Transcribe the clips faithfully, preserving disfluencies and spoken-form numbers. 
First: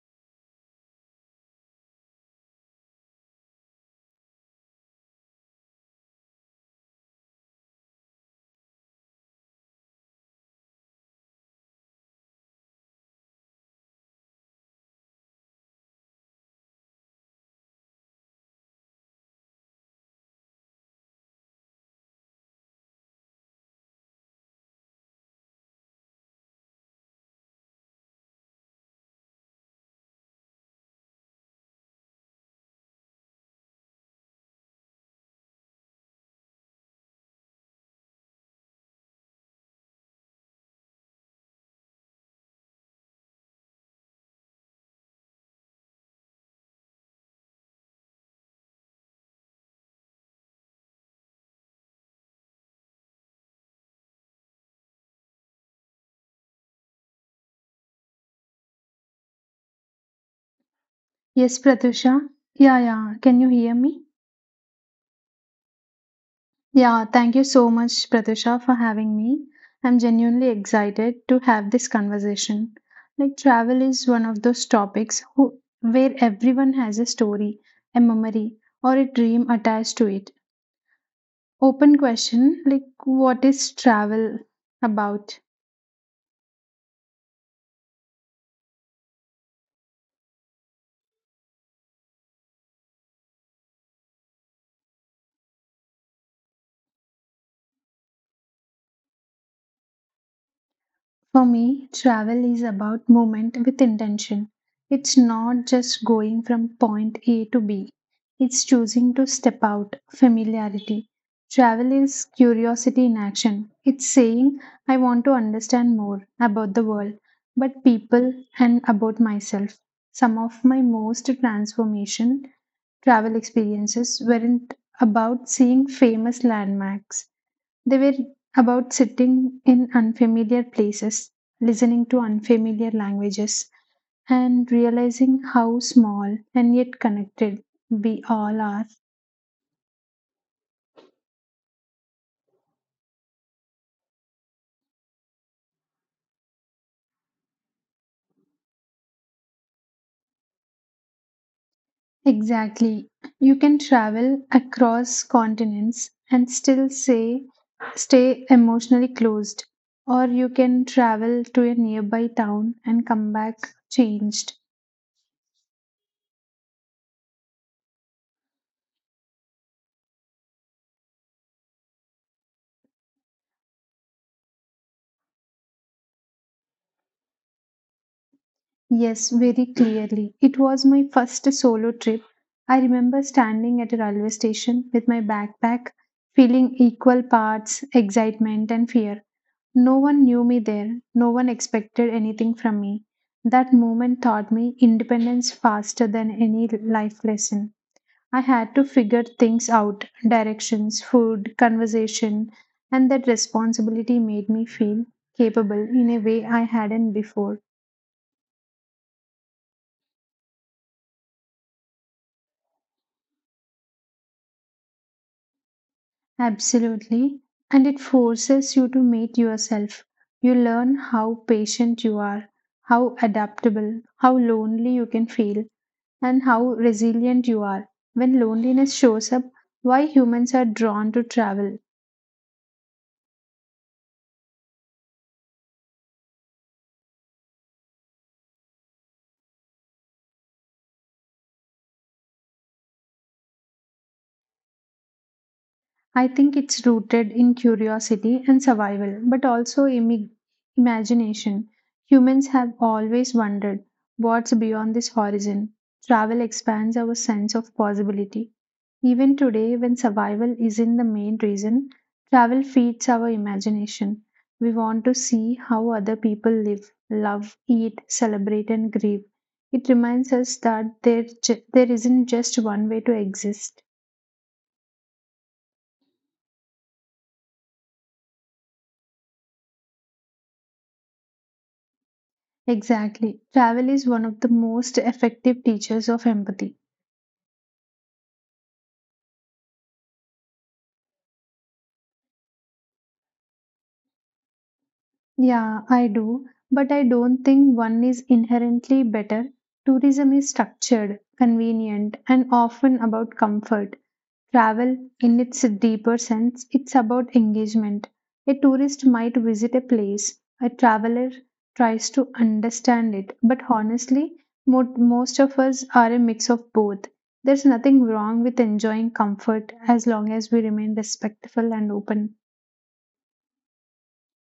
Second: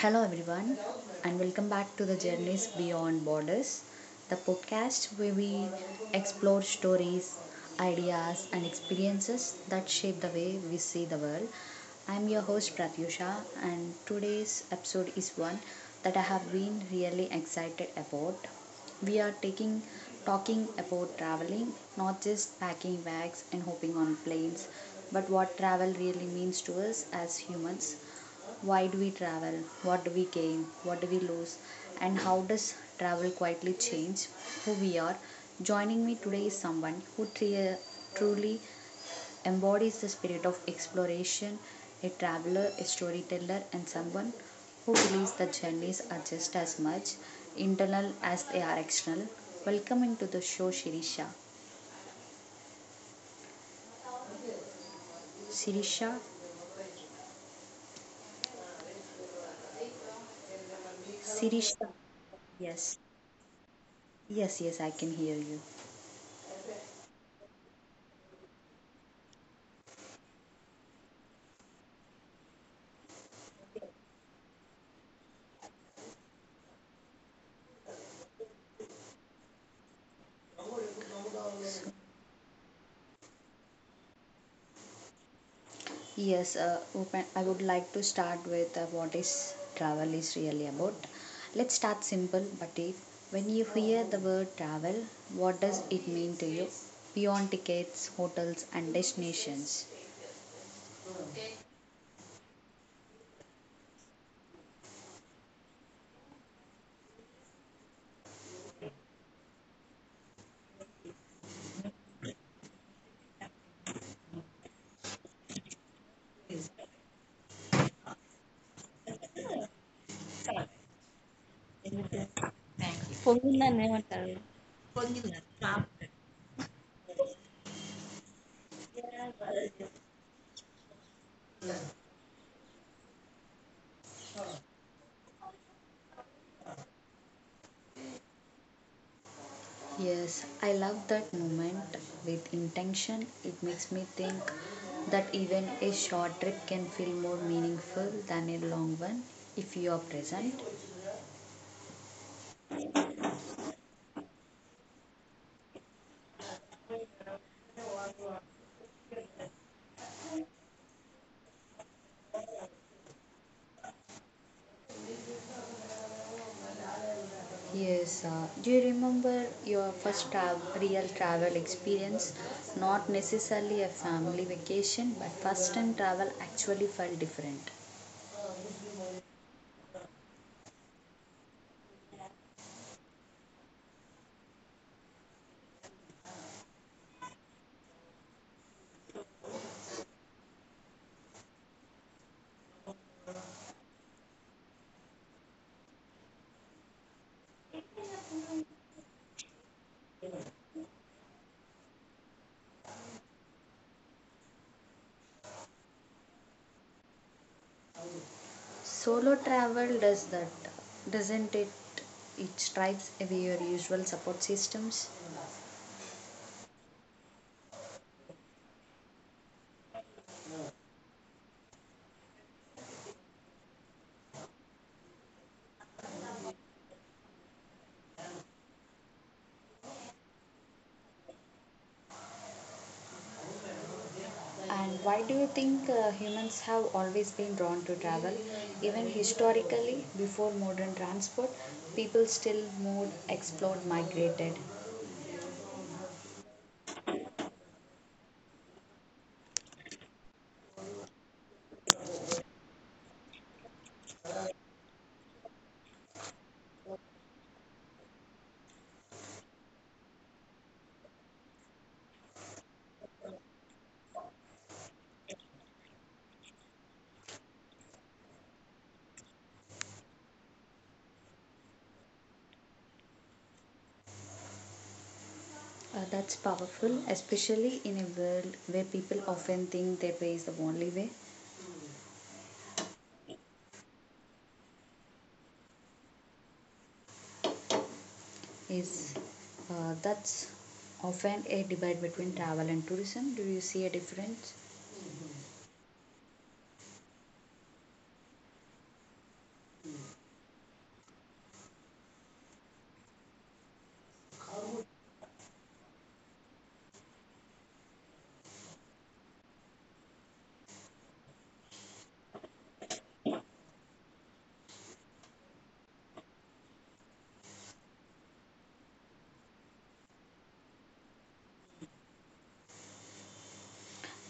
Hello, everyone, and welcome back to the Journeys Beyond Borders, the podcast where we explore stories, ideas, and experiences that shape the way we see the world. I'm your host, Pratyusha, and today's episode is one that I have been really excited about. We are taking talking about traveling, not just packing bags and hopping on planes, but what travel really means to us as humans. Why do we travel? What do we gain? What do we lose? And how does travel quietly change who we are? Joining me today is someone who tri- truly embodies the spirit of exploration, a traveler, a storyteller, and someone who believes that journeys are just as much internal as they are external. Welcome into the show, Shirisha. Shirisha, Yes, Shirisha. Pratusha. Yeah, Yes, yeah. Can you hear me? yes, yes, I can hear you. Yeah, thank you so much, Pratusha, for having me. I'm genuinely excited to have this conversation. Like, travel is one of those topics who, where everyone has a story, a memory, or a dream attached to it. Open question like, what is travel about? Yes, uh, open- I would like to start with uh, what is travel is really about. Let's start simple, but if when you hear the word travel, what does it mean to you beyond tickets, hotels, and destinations? For me, travel is about movement with intention. It's not just going from point A to B, it's choosing to step out, familiarity. Travel is curiosity in action. It's saying, I want to understand more about the world, but people, and about myself. Some of my most transformation travel పొంగిందా experiences ఏమంటారు. weren't about seeing famous landmarks, they were about sitting in unfamiliar places, listening to unfamiliar languages, and realizing how small and yet connected we all are. Yes, I love that moment with intention. It makes me think that even a short trip can feel more meaningful than a long one if you are present. Exactly. You can travel across continents and still say stay emotionally closed, or you can travel to a nearby town and come back changed. Yes, uh, do you remember your first tra- real travel experience? Not necessarily a family vacation, but first time travel actually felt different. Yes, very clearly. It was my first solo trip. I remember standing at a railway station with my backpack, feeling equal parts excitement and fear. No one knew me there, no one expected anything from me. That moment taught me independence faster than any life lesson. I had to figure things out: directions, food, conversation, and that responsibility made me feel capable in a way I hadn't before. Solo travel does that, doesn't it? It stripes away your usual support systems. Absolutely. And it forces you to meet yourself. You learn how patient you are, how adaptable, how lonely you can feel, and how resilient you are. When loneliness shows up, why humans are drawn to travel. And why do you think uh, humans have always been drawn to travel? Even historically, before modern transport, people still moved, explored, migrated. I think it's rooted in curiosity and survival, but also imi- imagination. Humans have always wondered what's beyond this horizon. Travel expands our sense of possibility. Even today, when survival isn't the main reason, travel feeds our imagination. We want to see how other people live, love, eat, celebrate, and grieve. It reminds us that there, ju- there isn't just one way to exist. Uh, that's powerful, especially in a world where people often think their way is the only way. Exactly. Travel is one of the most effective teachers of empathy. Is uh, That's often a debate between travel and tourism. Do you see a difference? Yeah, I do, but I don't think one is inherently better. Tourism is structured, convenient, and often about comfort. Travel, in its deeper sense, it's about engagement. A tourist might visit a place, a traveler tries to understand it, but honestly, mo- most of us are a mix of both. There's nothing wrong with enjoying comfort as long as we remain respectful and open.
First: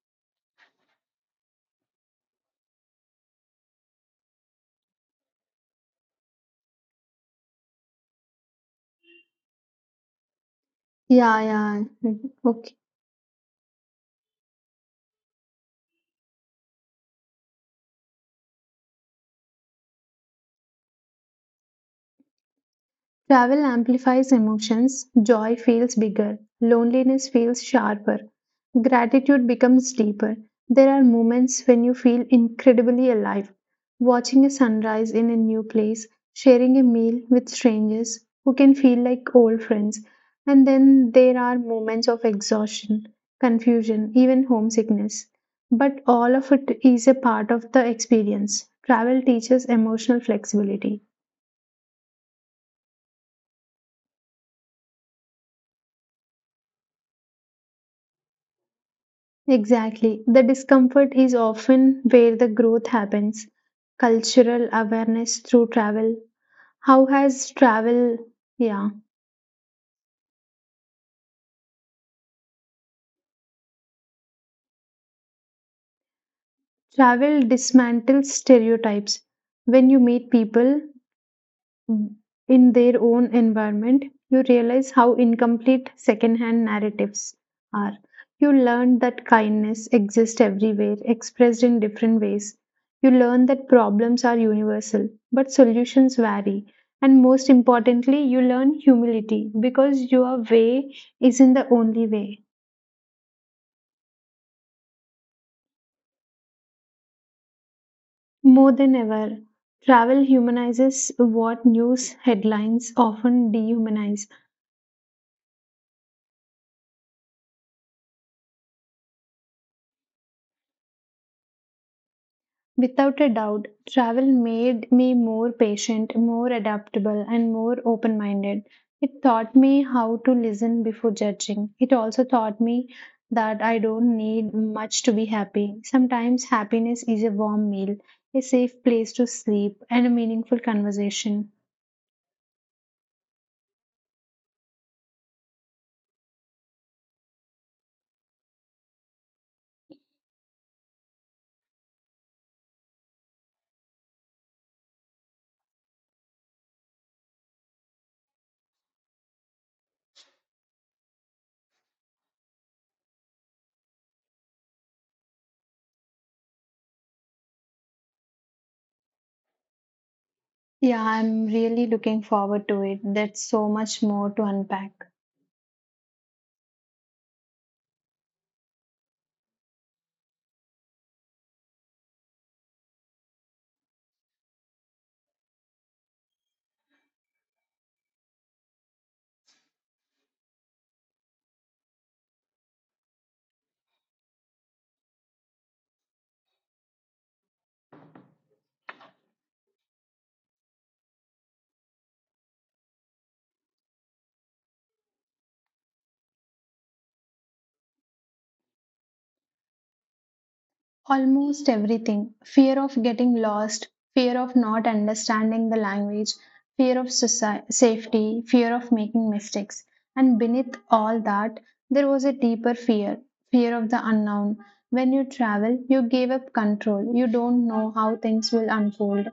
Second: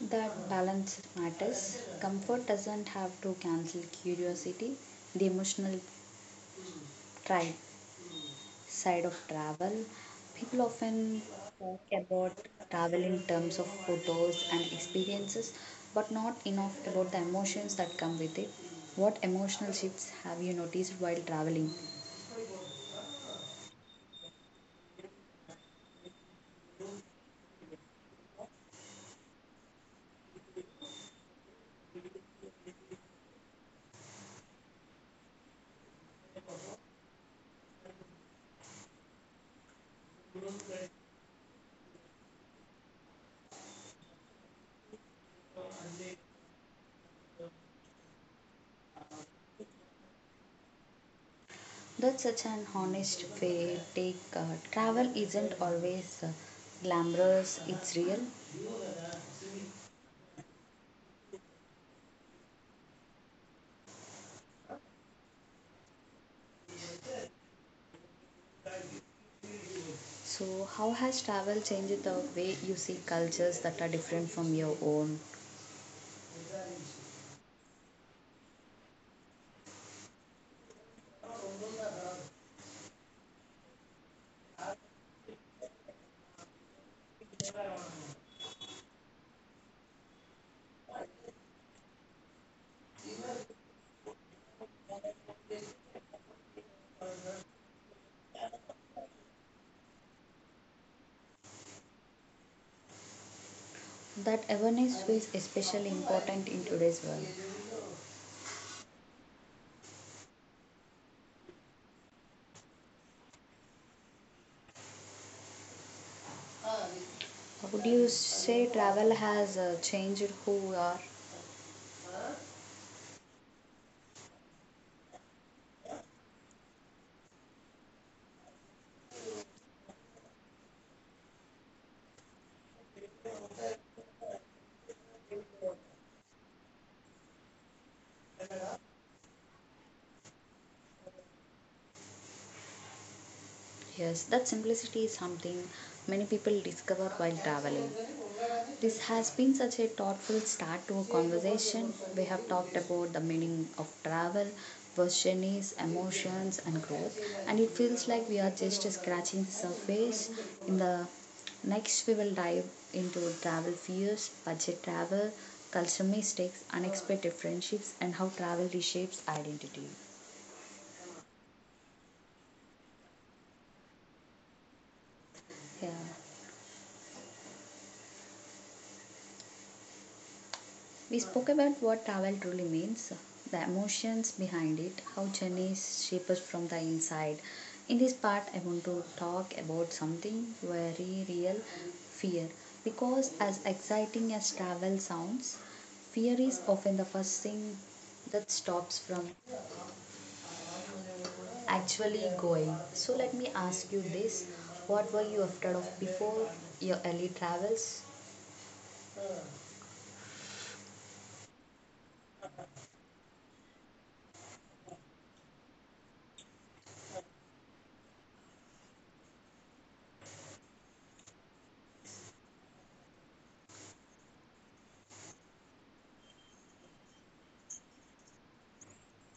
That balance matters. Comfort doesn't have to cancel curiosity. The emotional tribe side of travel, people often Yeah, talk yeah. about Okay. travel in terms of photos and experiences but not enough about the emotions that come with it. What emotional shifts have you noticed while traveling? Travel amplifies emotions, joy feels bigger, loneliness feels sharper, gratitude becomes deeper. There are moments when you feel incredibly alive. Watching a sunrise in a new place, sharing a meal with strangers who can feel like old friends. And then there are moments of exhaustion, confusion, even homesickness. But all of it is a part of the experience. Travel teaches emotional flexibility. That's such an honest way take, uh, travel isn't always uh, glamorous, it's real. Exactly. The discomfort is often where the growth happens. Cultural awareness through travel. How has travel, yeah, So how has travel changed the way you see cultures that are different from your own? travel dismantles stereotypes? When you meet people in their own environment, you realize how incomplete secondhand narratives are. You learn that kindness exists everywhere, expressed in different ways. You learn that problems are universal, but solutions vary. And most importantly, you learn humility because your way isn't the only way. That awareness is especially important in today's world. More than ever, travel humanizes what news headlines often dehumanize. Would you say travel has uh, changed who we are? Without a doubt, travel made me more patient, more adaptable, and more open minded. It taught me how to listen before judging. It also taught me that I don't need much to be happy. Sometimes happiness is a warm meal, a safe place to sleep, and a meaningful conversation. Yes, that simplicity is something many people discover while traveling. This has been such a thoughtful start to a conversation. We have talked about the meaning of travel, versions, emotions, and growth, and it feels like we are just scratching the surface. In the next, we will dive into travel fears, budget travel, cultural mistakes, unexpected friendships, and how travel reshapes identity. Yeah, I'm really looking forward to it. That's so much more to unpack. Yeah, we spoke about what travel truly means, the emotions behind it, how journeys shape us from the inside. In this part, I want to talk about something very real, fear. Because as exciting as travel sounds, fear is often the first thing that stops from actually going. So, let me ask you this, what were you afraid of before your early travels? Almost everything: fear of getting lost, fear of not understanding the language, fear of soci- safety, fear of making mistakes. And beneath all that, there was a deeper fear, fear of the unknown. When you travel, you give up control, you don't know how things will unfold.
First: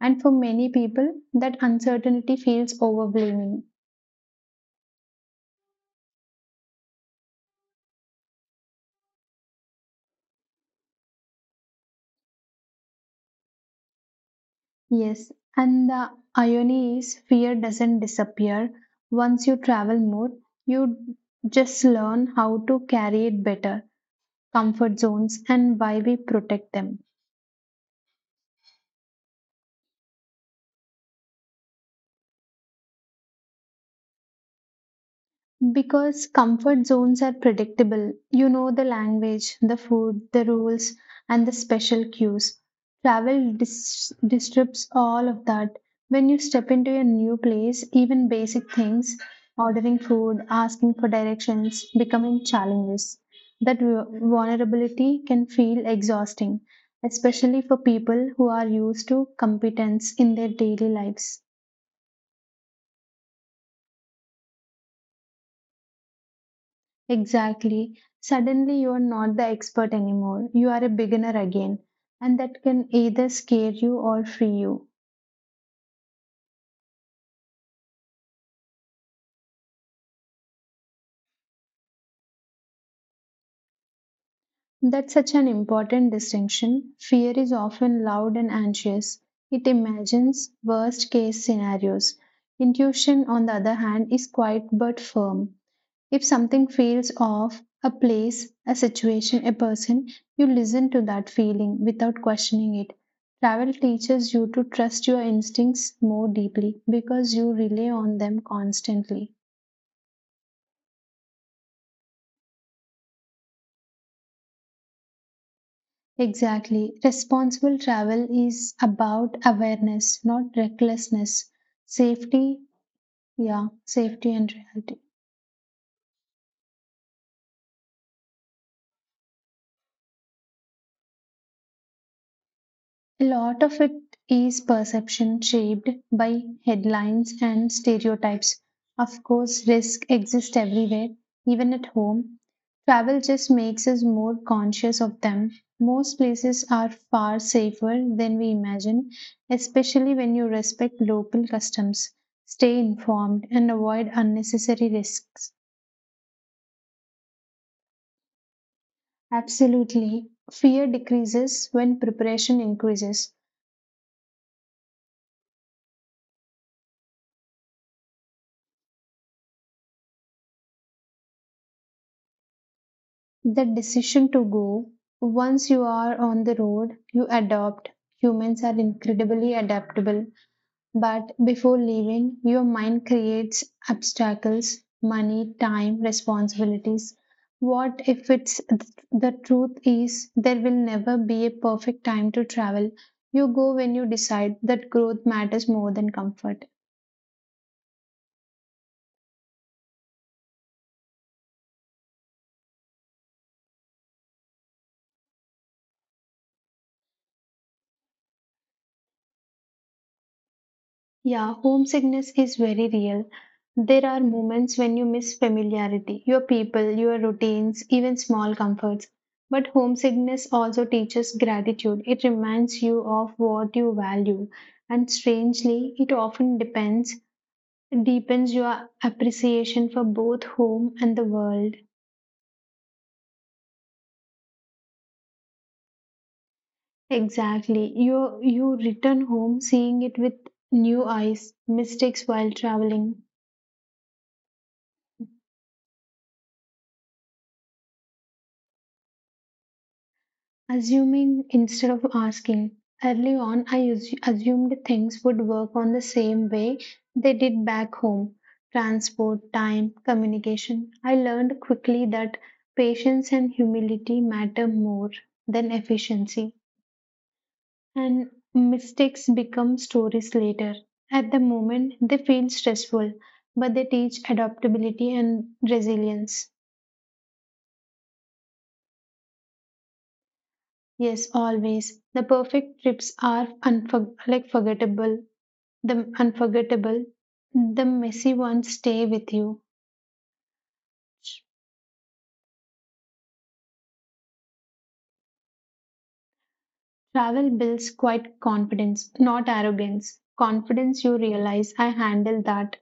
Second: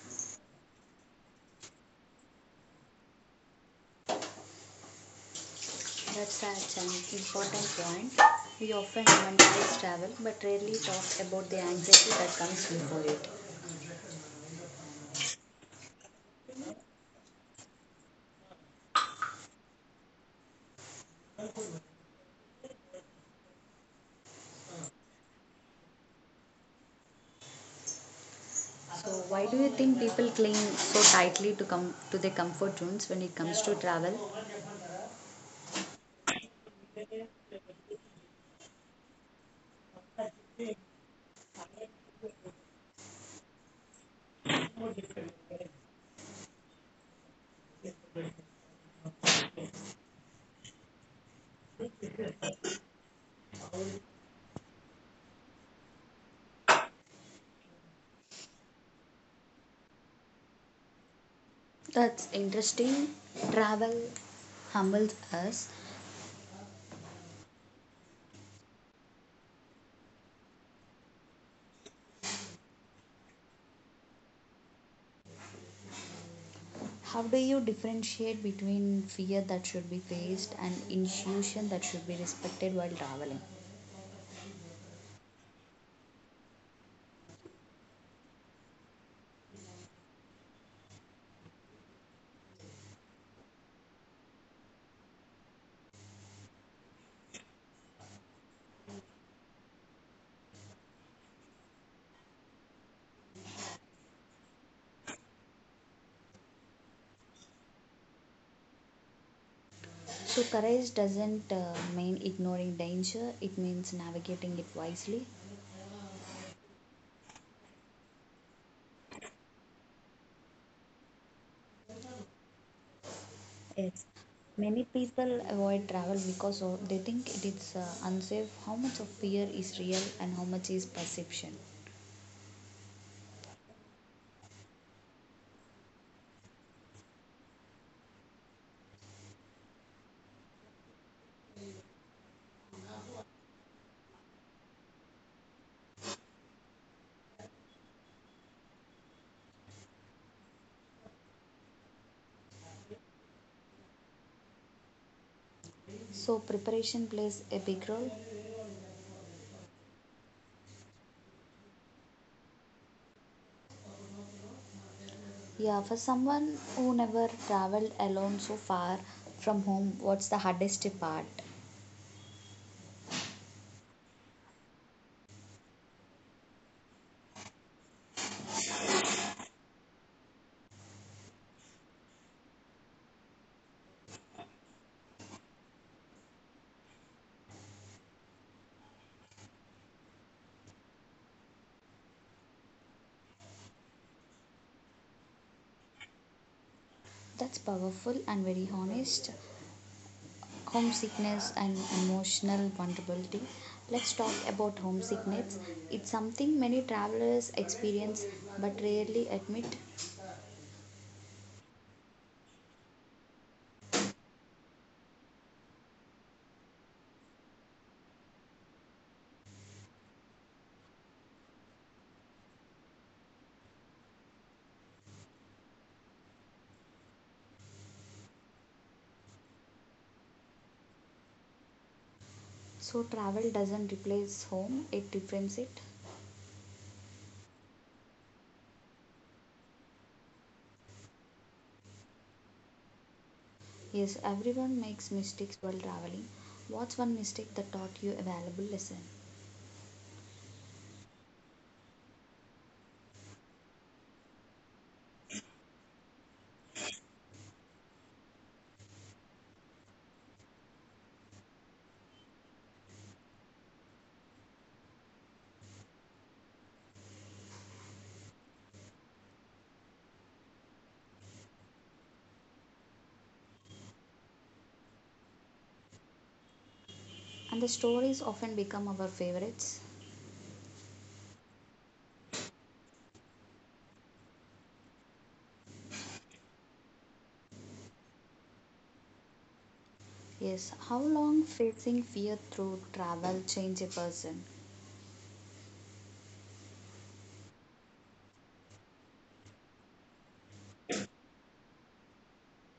And for many people, that uncertainty feels overwhelming. That's such an important point. We often romanticize travel but rarely talk about the anxiety that comes before it. Yes, and the irony is fear doesn't disappear. Once you travel more, you just learn how to carry it better, comfort zones, and why we protect them. So, why do you think people cling so tightly to come to their comfort zones when it comes to travel? Because comfort zones are predictable. You know the language, the food, the rules, and the special cues. Travel dis- disrupts all of that. When you step into a new place, even basic things, ordering food, asking for directions, becoming challenges. That vu- vulnerability can feel exhausting, especially for people who are used to competence in their daily lives. That's interesting. Travel humbles us. Exactly. Suddenly, you are not the expert anymore. You are a beginner again. And that can either scare you or free you. How do you differentiate between fear that should be faced and intuition that should be respected while traveling? That's such an important distinction. Fear is often loud and anxious. It imagines worst case scenarios. Intuition, on the other hand, is quiet but firm. If something feels off, a place, a situation, a person, you listen to that feeling without questioning it. Travel teaches you to trust your instincts more deeply because you rely on them constantly. So, courage doesn't uh, mean ignoring danger, it means navigating it wisely. Exactly. Responsible travel is about awareness, not recklessness. Safety, yeah, Yes. safety and Many reality. people avoid travel because of, they think it is uh, unsafe. How much of fear is real and how much is perception? A lot of it is perception shaped by headlines and stereotypes. Of course, risk exists everywhere, even at home. Travel just makes us more conscious of them. Most places are far safer than we imagine, especially when you respect local customs, stay informed, and avoid unnecessary risks. So, preparation plays a big role. Absolutely. Fear decreases when preparation increases. Yeah, for someone who never traveled alone so far from home, what's the hardest part? The decision to go, once you are on the road, you adopt. Humans are incredibly adaptable, but before leaving, your mind creates obstacles: money, time, responsibilities. What if it's, the truth is there will never be a perfect time to travel? You go when you decide that growth matters more than comfort. That's powerful and very honest. Homesickness and emotional vulnerability. Let's talk about homesickness. It's something many travelers experience but rarely admit. Yeah, homesickness is very real. There are moments when you miss familiarity, your people, your routines, even small comforts. But homesickness also teaches gratitude. It reminds you of what you value. And strangely, it often depends, deepens your appreciation for both home and the world. So travel doesn't replace home, it deepens it. Exactly. You you return home seeing it with new eyes, mistakes while traveling. Yes, everyone makes mistakes while traveling. What's one mistake that taught you a valuable lesson? Assuming instead of asking. Early on, I us- assumed things would work on the same way they did back home: transport, time, communication. I learned quickly that patience and humility matter more than efficiency, and mistakes become stories later. At the moment, they feel stressful, but they teach adaptability and resilience. And the stories often become our favorites. Yes, always. The perfect trips are unfor- like forgettable. The unforgettable, the messy ones stay with you. Yes, how long facing fear through travel change a person? Travel builds quite confidence, not arrogance. Confidence, you realize, I handled that,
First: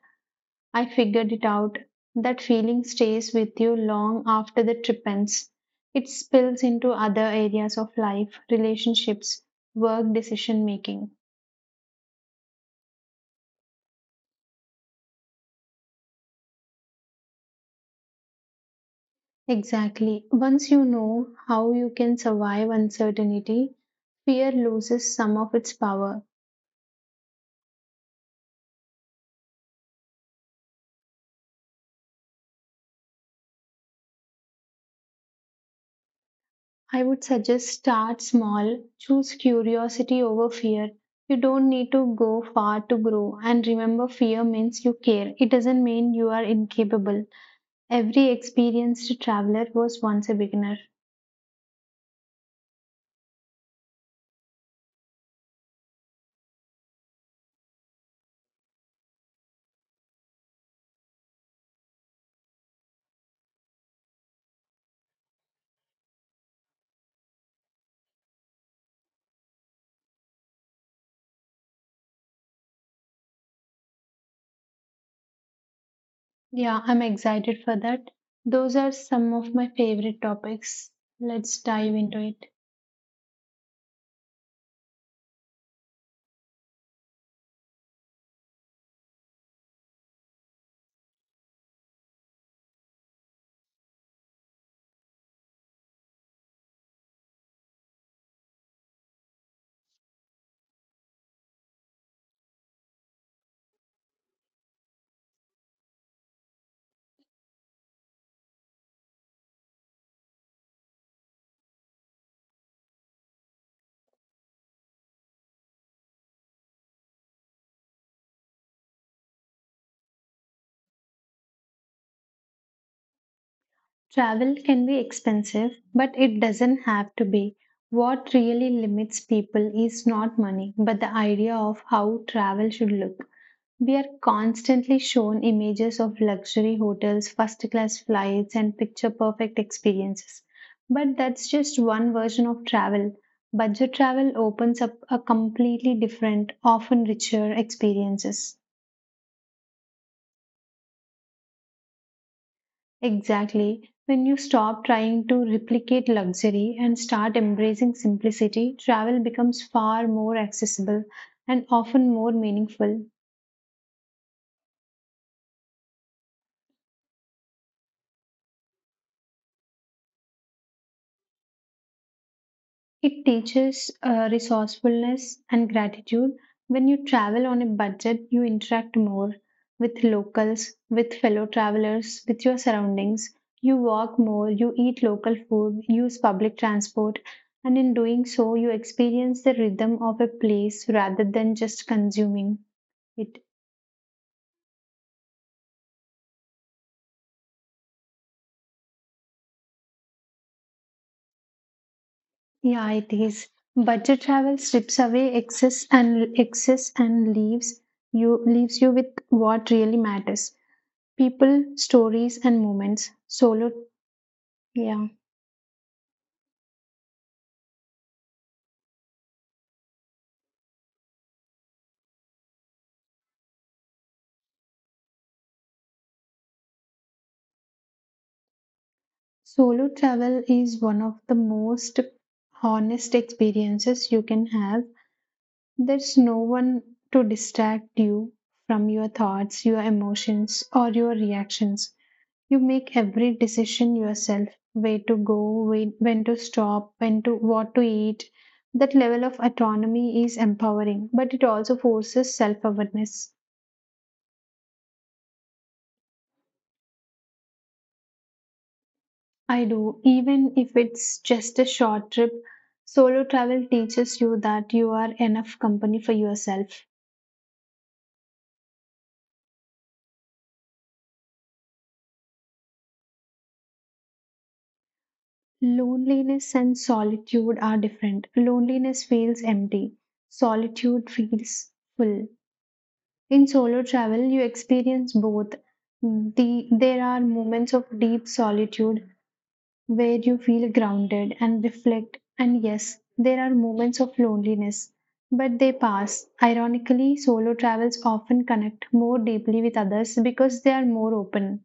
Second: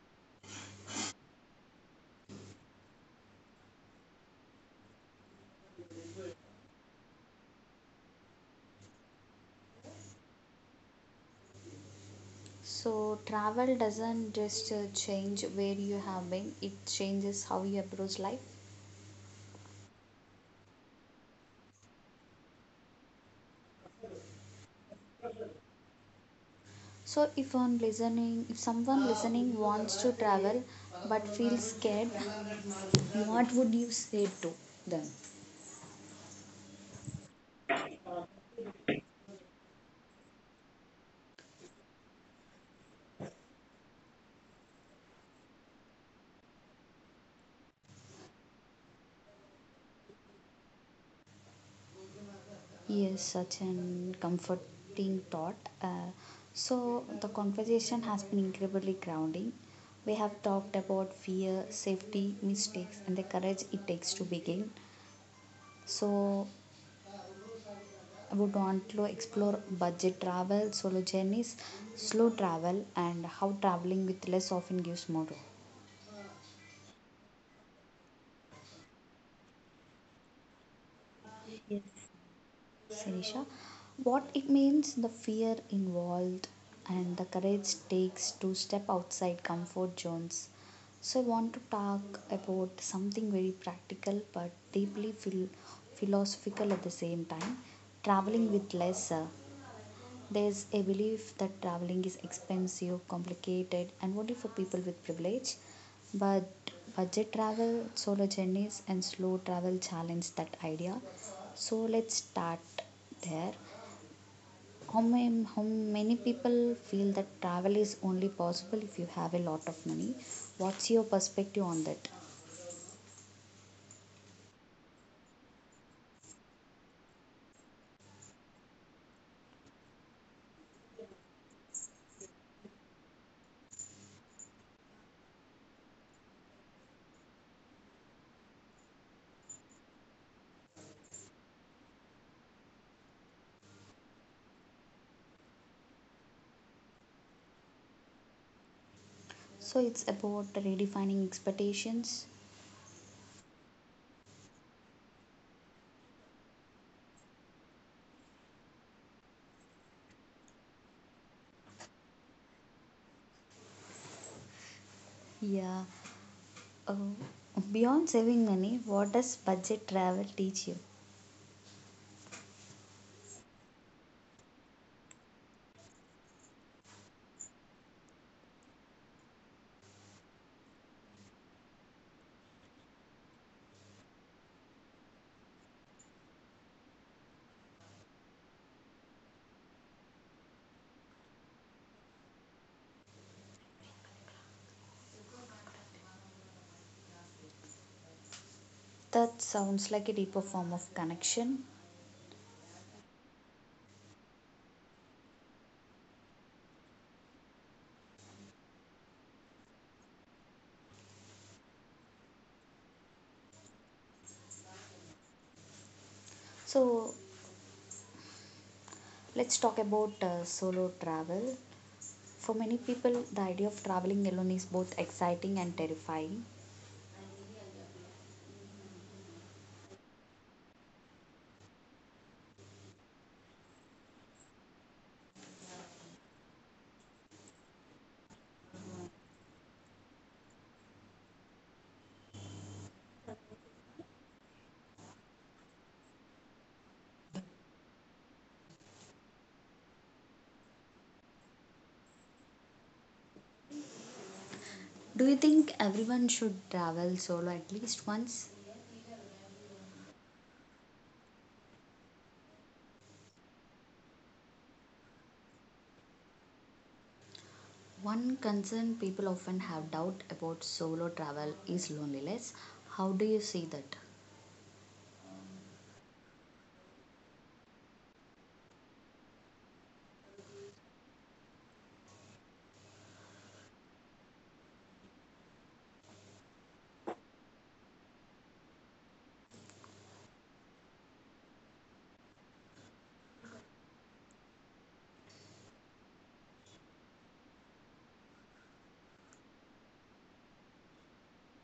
I figured it out. That feeling stays with you long after the trip ends. It spills into other areas of life, relationships, work, decision making. So travel doesn't just uh, change where you have been, it changes how you approach life. Exactly. Once you know how you can survive uncertainty, fear loses some of its power. So if one listening, if someone listening wants to travel but feels scared, what would you say to them? I would suggest start small, choose curiosity over fear. You don't need to go far to grow. And remember, fear means you care. It doesn't mean you are incapable. Every experienced traveler was once a beginner. Yes, such an comforting thought. Uh, so, the conversation has been incredibly grounding. We have talked about fear, safety, mistakes, and the courage it takes to begin. So, I would want to explore budget travel, solo journeys, slow travel, and how traveling with less often gives more. Yeah, I'm excited for that. Those are some of my favorite topics. Let's dive Yes. into it. Sinisha, what it means, the fear involved, and the courage takes to step outside comfort zones. So, I want to talk about something very practical but deeply phil- philosophical at the same time, traveling with less. Uh, there's a belief that traveling is expensive, complicated, and only for people with privilege. But budget travel, solo journeys, and slow travel challenge that idea. So let's start there. How, ma- how many people feel that travel is only possible if you have a lot of money? What's your perspective on that? Travel can be expensive, but it doesn't have to be. What really limits people is not money, but the idea of how travel should look. We are constantly shown images of luxury hotels, first class flights, and picture perfect experiences. But that's just one version of travel. Budget travel opens up a completely different, often richer experiences. So it's about redefining expectations. Exactly. When you stop trying to replicate luxury and start embracing simplicity, travel becomes far more accessible and often more meaningful. Yeah. Uh, Beyond saving money, what does budget travel teach you? It teaches uh, resourcefulness and gratitude. When you travel on a budget, you interact more with locals, with fellow travelers, with your surroundings. You walk more, you eat local food, use public transport, and in doing so, you experience the rhythm of a place rather than just consuming it. That sounds like a deeper form of connection. Yeah, it is. Budget travel strips away excess and excess and leaves you leaves you with what really matters: people, stories, and moments. Solo, yeah. So, let's talk about uh, solo travel. For many people, the idea of traveling alone is both exciting and terrifying. Solo travel is one of the most honest experiences you can have. There's no one to distract you from your thoughts, your emotions, or your reactions. You make every decision yourself: where to go, whe- when to stop, when to what to eat. That level of autonomy is empowering, but it also forces self awareness. Do you think everyone should travel solo at least once? I do, even if it's just a short trip. Solo travel teaches you that you are enough company for yourself. One concern people often have doubt about solo travel is loneliness. How do you see that? Loneliness and solitude are different. Loneliness feels empty, solitude feels full. In solo travel, you experience both. The, there are moments of deep solitude where you feel grounded and reflect. And yes, there are moments of loneliness, but they pass. Ironically, solo travels often connect more deeply with others because they are more open.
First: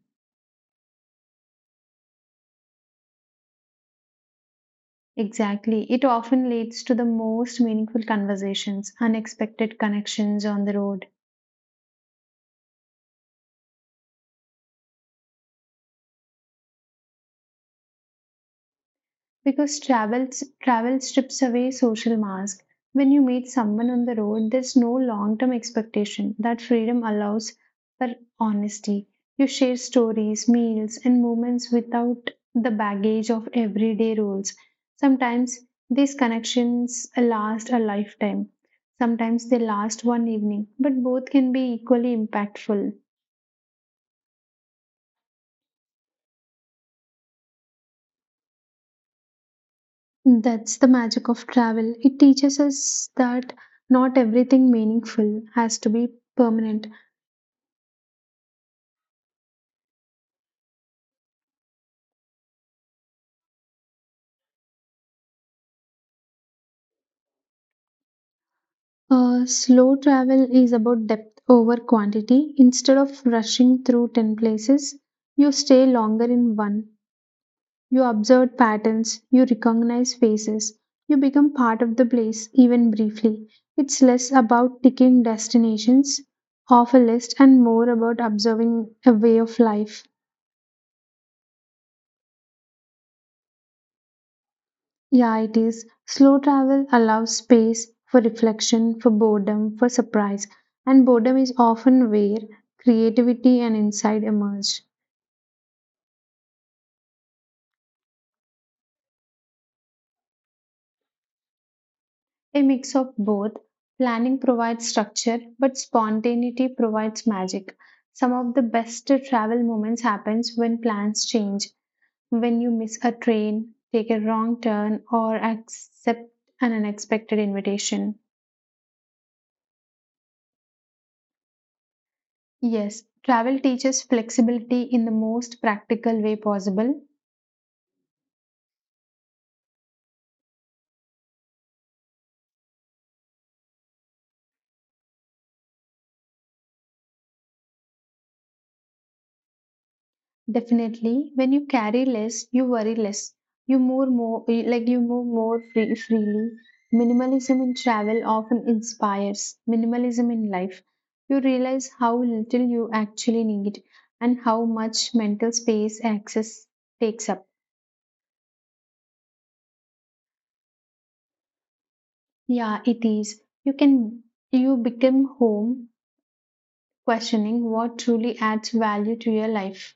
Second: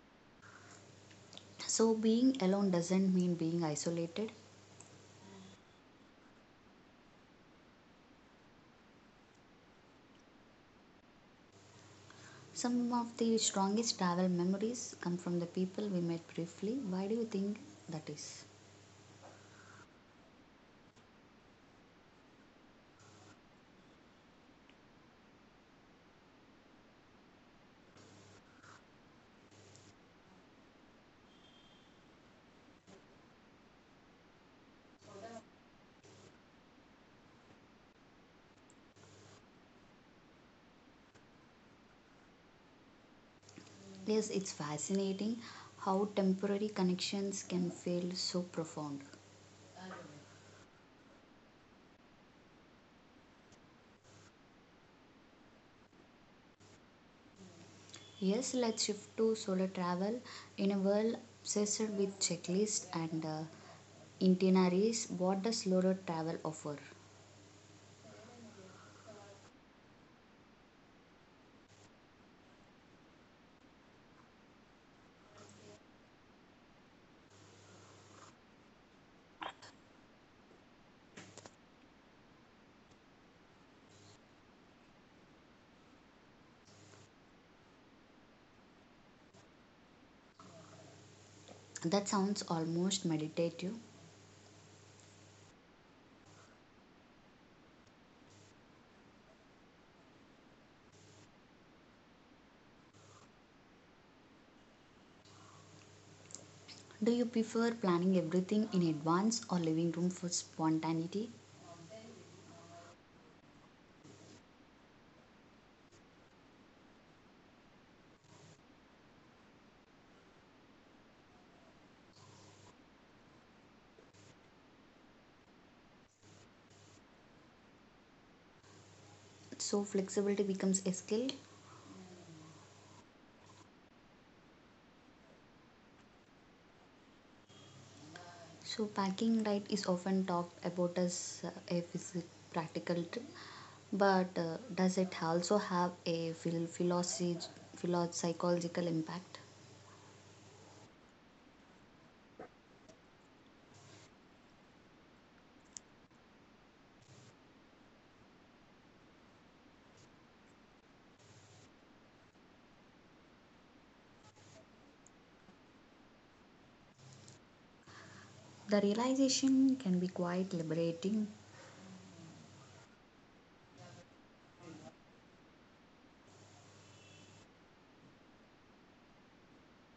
So, being alone doesn't mean being isolated. Exactly. It often leads to the most meaningful conversations, unexpected connections on the road. Some of the strongest travel memories come from the people we met briefly. Why do you think that is? Because travel travel strips away social mask. When you meet someone on the road, there's no long-term expectation. That freedom allows for honesty. You share stories, meals, and moments without the baggage of everyday rules. Sometimes these connections last a lifetime. Sometimes they last one evening, but both can be equally impactful. Yes, it's fascinating how temporary connections can feel so profound. That's the magic of travel. It teaches us that not everything meaningful has to be permanent. Yes, let's shift to solo travel. In a world obsessed with checklists and uh, itineraries, what does solo travel offer? Uh, slow travel is about depth over quantity. Instead of rushing through ten places, you stay longer in one. You observe patterns, you recognize faces, you become part of the place, even briefly. It's less about ticking destinations off a list and more about observing a way of life. That sounds almost meditative. Yeah, it is. Slow travel allows space for reflection, for boredom, for surprise. And boredom is often where creativity and insight emerge. Do you prefer planning everything in advance or leaving room for spontaneity? A mix of both. Planning provides structure, but spontaneity provides magic. Some of the best travel moments happens when plans change, when you miss a train, take a wrong turn, or accept an unexpected invitation. So, flexibility becomes a skill. Yes, travel teaches flexibility in the most practical way possible. So, packing right is often talked about as uh, a physical practical trip. But uh, does it also have a phil- philosophy, philo- psychological impact? Definitely, when you carry less, you worry less. You move more, eh, like you move more free, freely. Minimalism in travel often inspires minimalism in life. You realize how little you actually need and how much mental space access takes up. The realization can be quite liberating. Yeah, it is. You can you become home questioning what truly adds value to your life.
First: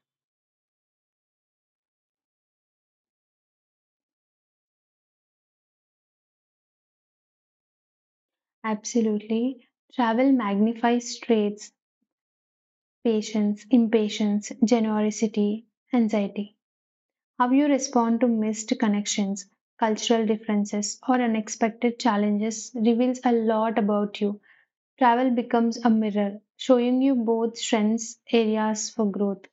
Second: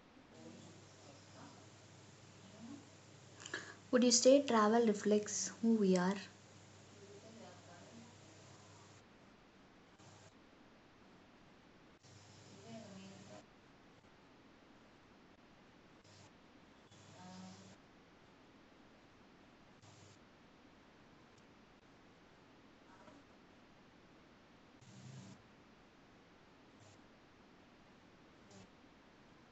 Would you say travel reflects who we are, Absolutely. Travel magnifies traits, patience, impatience, generosity, anxiety. How you respond to missed connections, cultural differences, or unexpected challenges reveals a lot about you. Travel becomes a mirror, showing you both strengths, areas for growth.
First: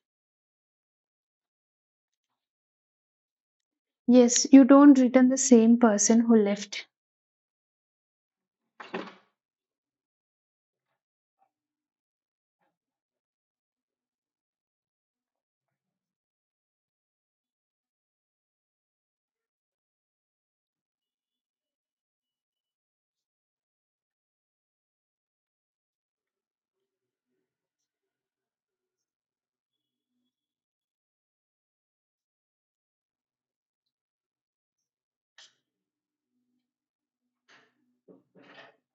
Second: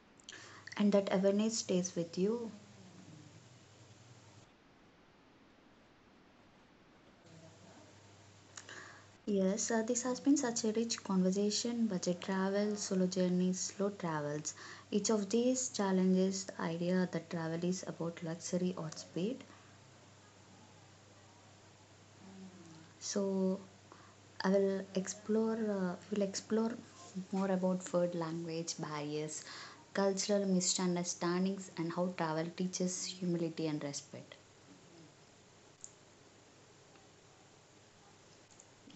and that awareness stays with you? Yes, you don't return the same person who left. Yes, uh, this has been such a rich conversation, budget travel, solo journeys, slow travels. Each of these challenges the idea that travel is about luxury or speed. So, I will explore. Uh, will explore more about food, language barriers, cultural misunderstandings, and how travel teaches humility and respect.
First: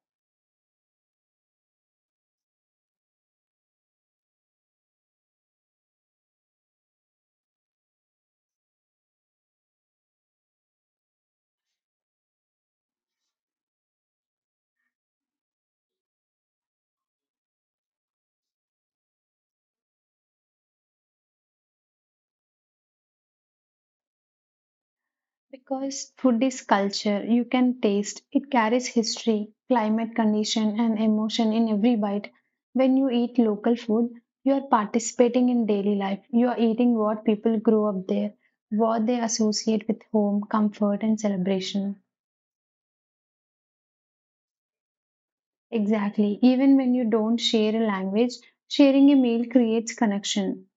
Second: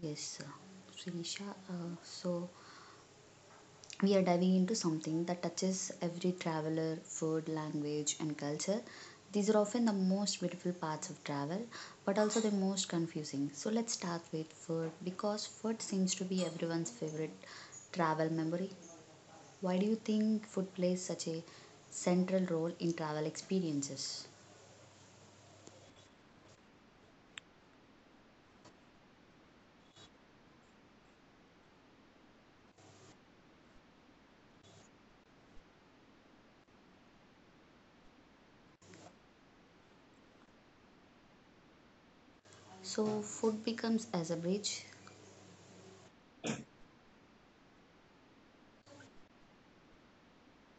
Yes, uh, Srinisha. Uh, so we are diving into something that touches every traveler, food, language, and culture. These are often the most beautiful parts of travel, but also the most confusing. So let's start with food because food seems to be everyone's favorite travel memory. Why do you think food plays such a central role in travel experiences? Because food is culture, you can taste. It carries history, climate condition, and emotion in every bite. When you eat local food, you are participating in daily life. You are eating what people grew up there, what they associate with home, comfort, and celebration. So, food becomes as a bridge. Exactly. Even when you don't share a language, sharing a meal creates connection.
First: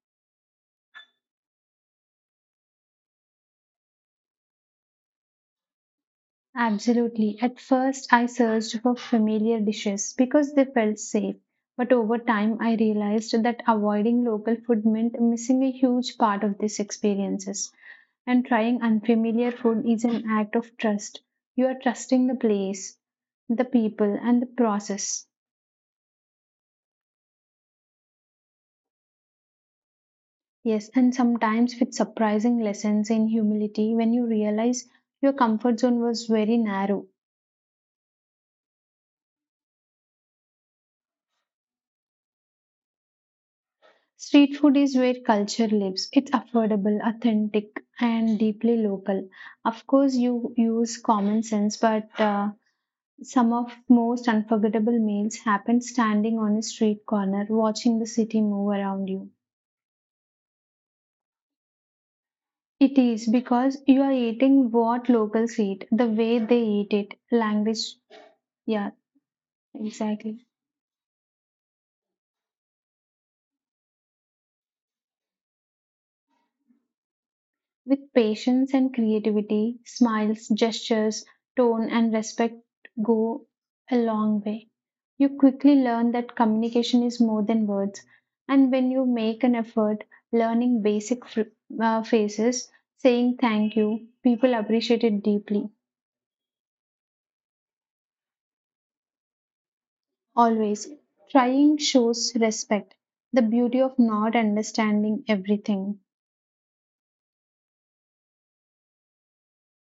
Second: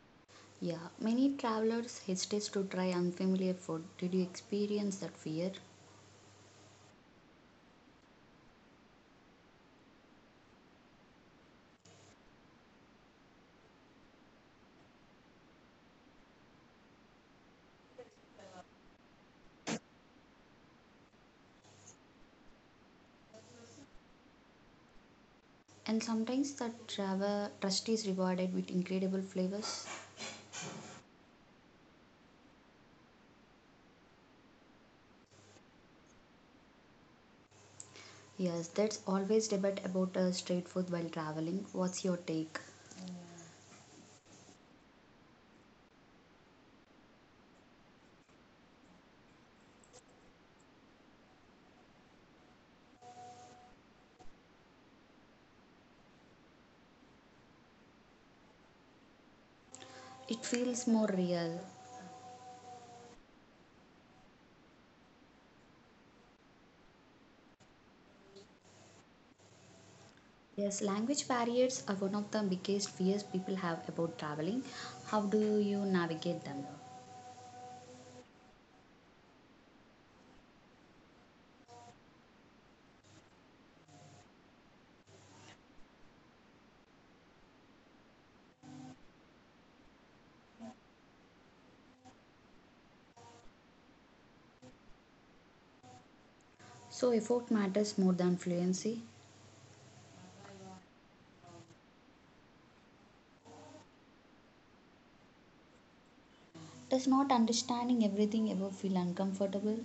Yeah, many travelers hesitate to try unfamiliar food. Did you experience that fear? Absolutely. At first, I searched for familiar dishes because they felt safe. But over time, I realized that avoiding local food meant missing a huge part of these experiences. And trying unfamiliar food is an act of trust. You are trusting the place, the people, and the process. And sometimes that travel trust is rewarded with incredible flavors. Yes, and sometimes with surprising lessons in humility when you realize your comfort zone was very narrow. Yes, that's always debate about uh, street food while traveling. What's your take? Street food is where culture lives. It's affordable, authentic, and deeply local. Of course, you use common sense, but uh, some of most unforgettable meals happen standing on a street corner, watching the city move around you. It feels more real. It is because you are eating what locals eat, the way they eat it, language. Yeah, exactly. Yes, language barriers are one of the biggest fears people have about traveling. How do you navigate them? With patience and creativity, smiles, gestures, tone, and respect go a long way. You quickly learn that communication is more than words, and when you make an effort learning basic fr- uh, phrases, saying thank you, people appreciate it deeply. So, effort matters more than fluency. Always trying shows respect, the beauty of not understanding everything. Does not understanding everything ever feel uncomfortable?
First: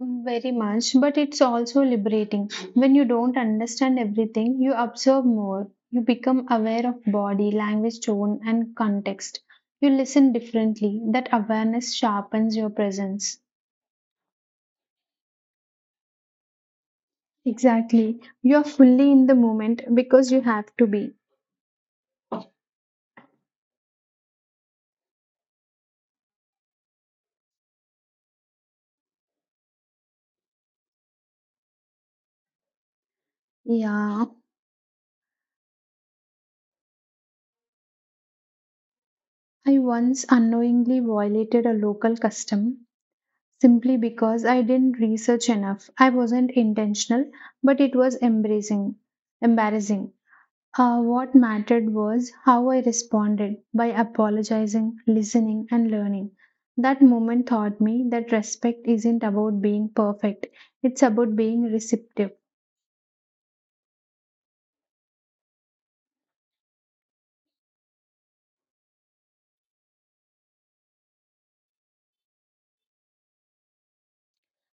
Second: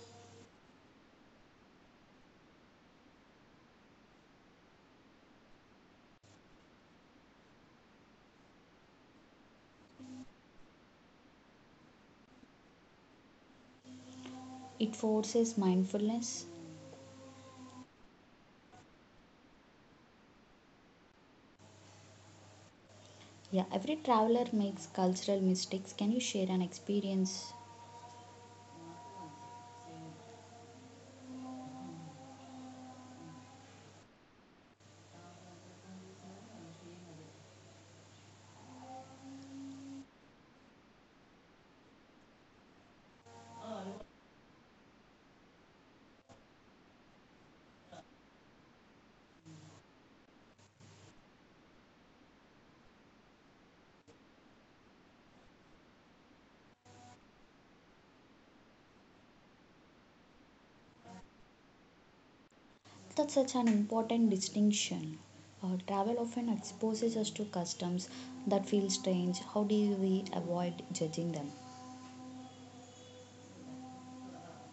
Very much, but it's also liberating. When you don't understand everything, you observe more. You become aware of body, language, tone, and context. You listen differently. That awareness sharpens your presence. It forces mindfulness. Exactly. You're fully in the moment because you have to be. Yeah, every traveler makes cultural mistakes. Can you share an experience? Yeah, I once unknowingly violated a local custom simply because I didn't research enough. I wasn't intentional, but it was embracing, embarrassing. Uh, what mattered was how I responded by apologizing, listening, and learning. That moment taught me that respect isn't about being perfect, it's about being receptive. That's such an important distinction. Uh, travel often exposes us to customs that feel strange. How do we avoid judging them?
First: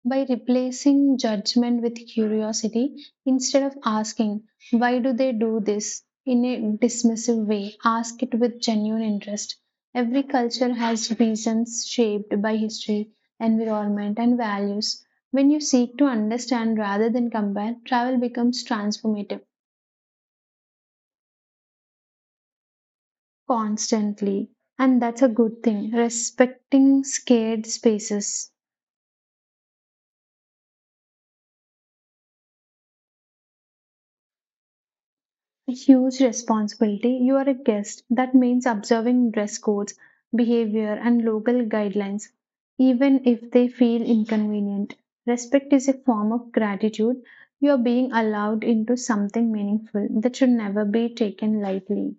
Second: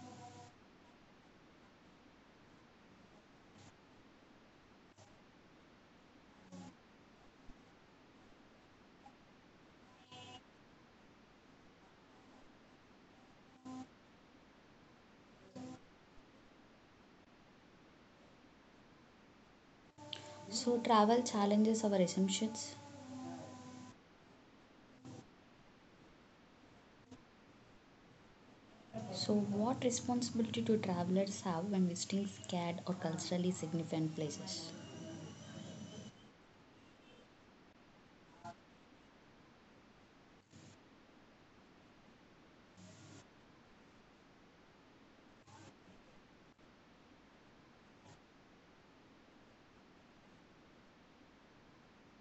By replacing judgment with curiosity instead of asking, why do they do this in a dismissive way? Ask it with genuine interest. Every culture has reasons shaped by history, environment, and values. When you seek to understand rather than compare, travel becomes transformative So, travel challenges our assumptions. constantly. And that's a good thing, respecting scared spaces. So, what responsibility do travelers have when visiting scared or culturally significant places? Huge responsibility. You are a guest. That means observing dress codes, behavior, and local guidelines, even if they feel inconvenient. Respect is a form of gratitude. You are being allowed into something meaningful that should never be taken lightly.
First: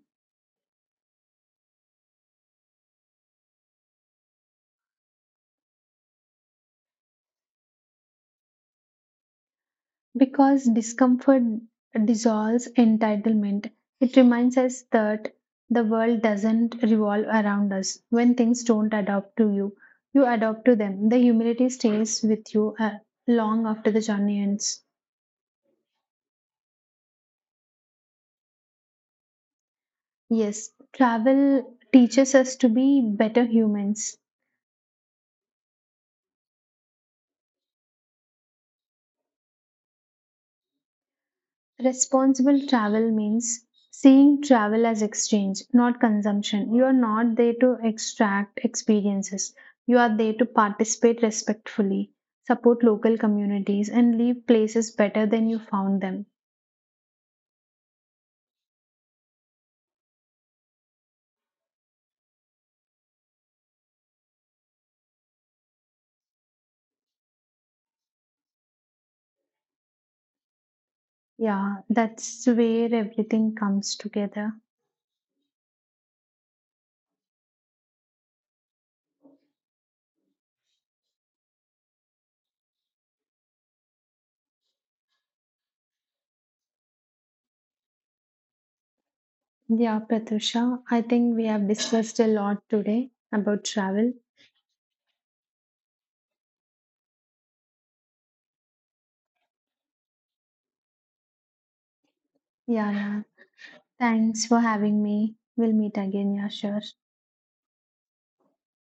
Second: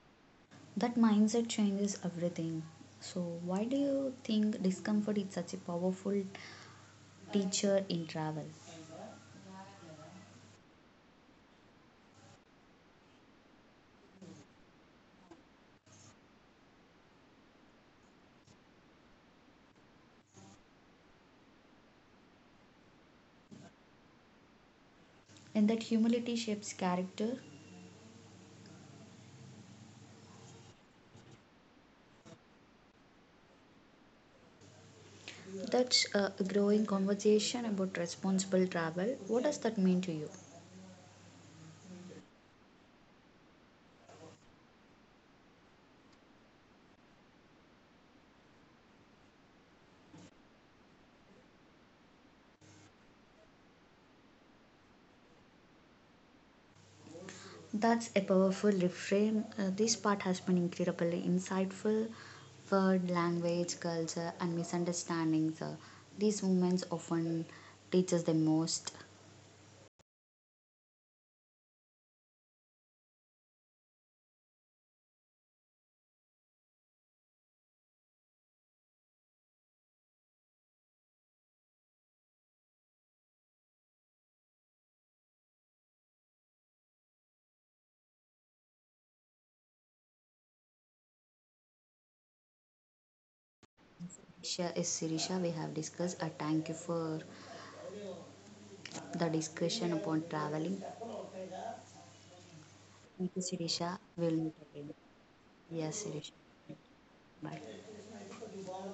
That mindset changes everything. So, why do you think discomfort is such a powerful teacher in travel? Because discomfort dissolves entitlement. It reminds us that the world doesn't revolve around us. When things don't adapt to you, you adapt to them. The humility stays with you uh, long after the journey ends. And that humility shapes character. Yes, travel teaches us to be better humans. That's a growing conversation about responsible travel. What does that mean to you? Responsible travel means seeing travel as exchange, not consumption. You are not there to extract experiences. You are there to participate respectfully, support local communities, and leave places better than you found them. That's a powerful reframe. Uh, this part has been incredibly insightful. Word, language, culture, and misunderstandings. Uh, these moments often teach us the most. Yeah, that's where everything comes together. Yeah, Pratusha, I think we have discussed a lot today about travel. Shirisha is Sirisha. We have discussed. Uh, thank you for the discussion upon traveling. Yeah, yeah. Thank you, Sirisha. We'll Thanks for meet again. having me. We'll meet Yes, again, Sirisha. yeah, sure. Bye.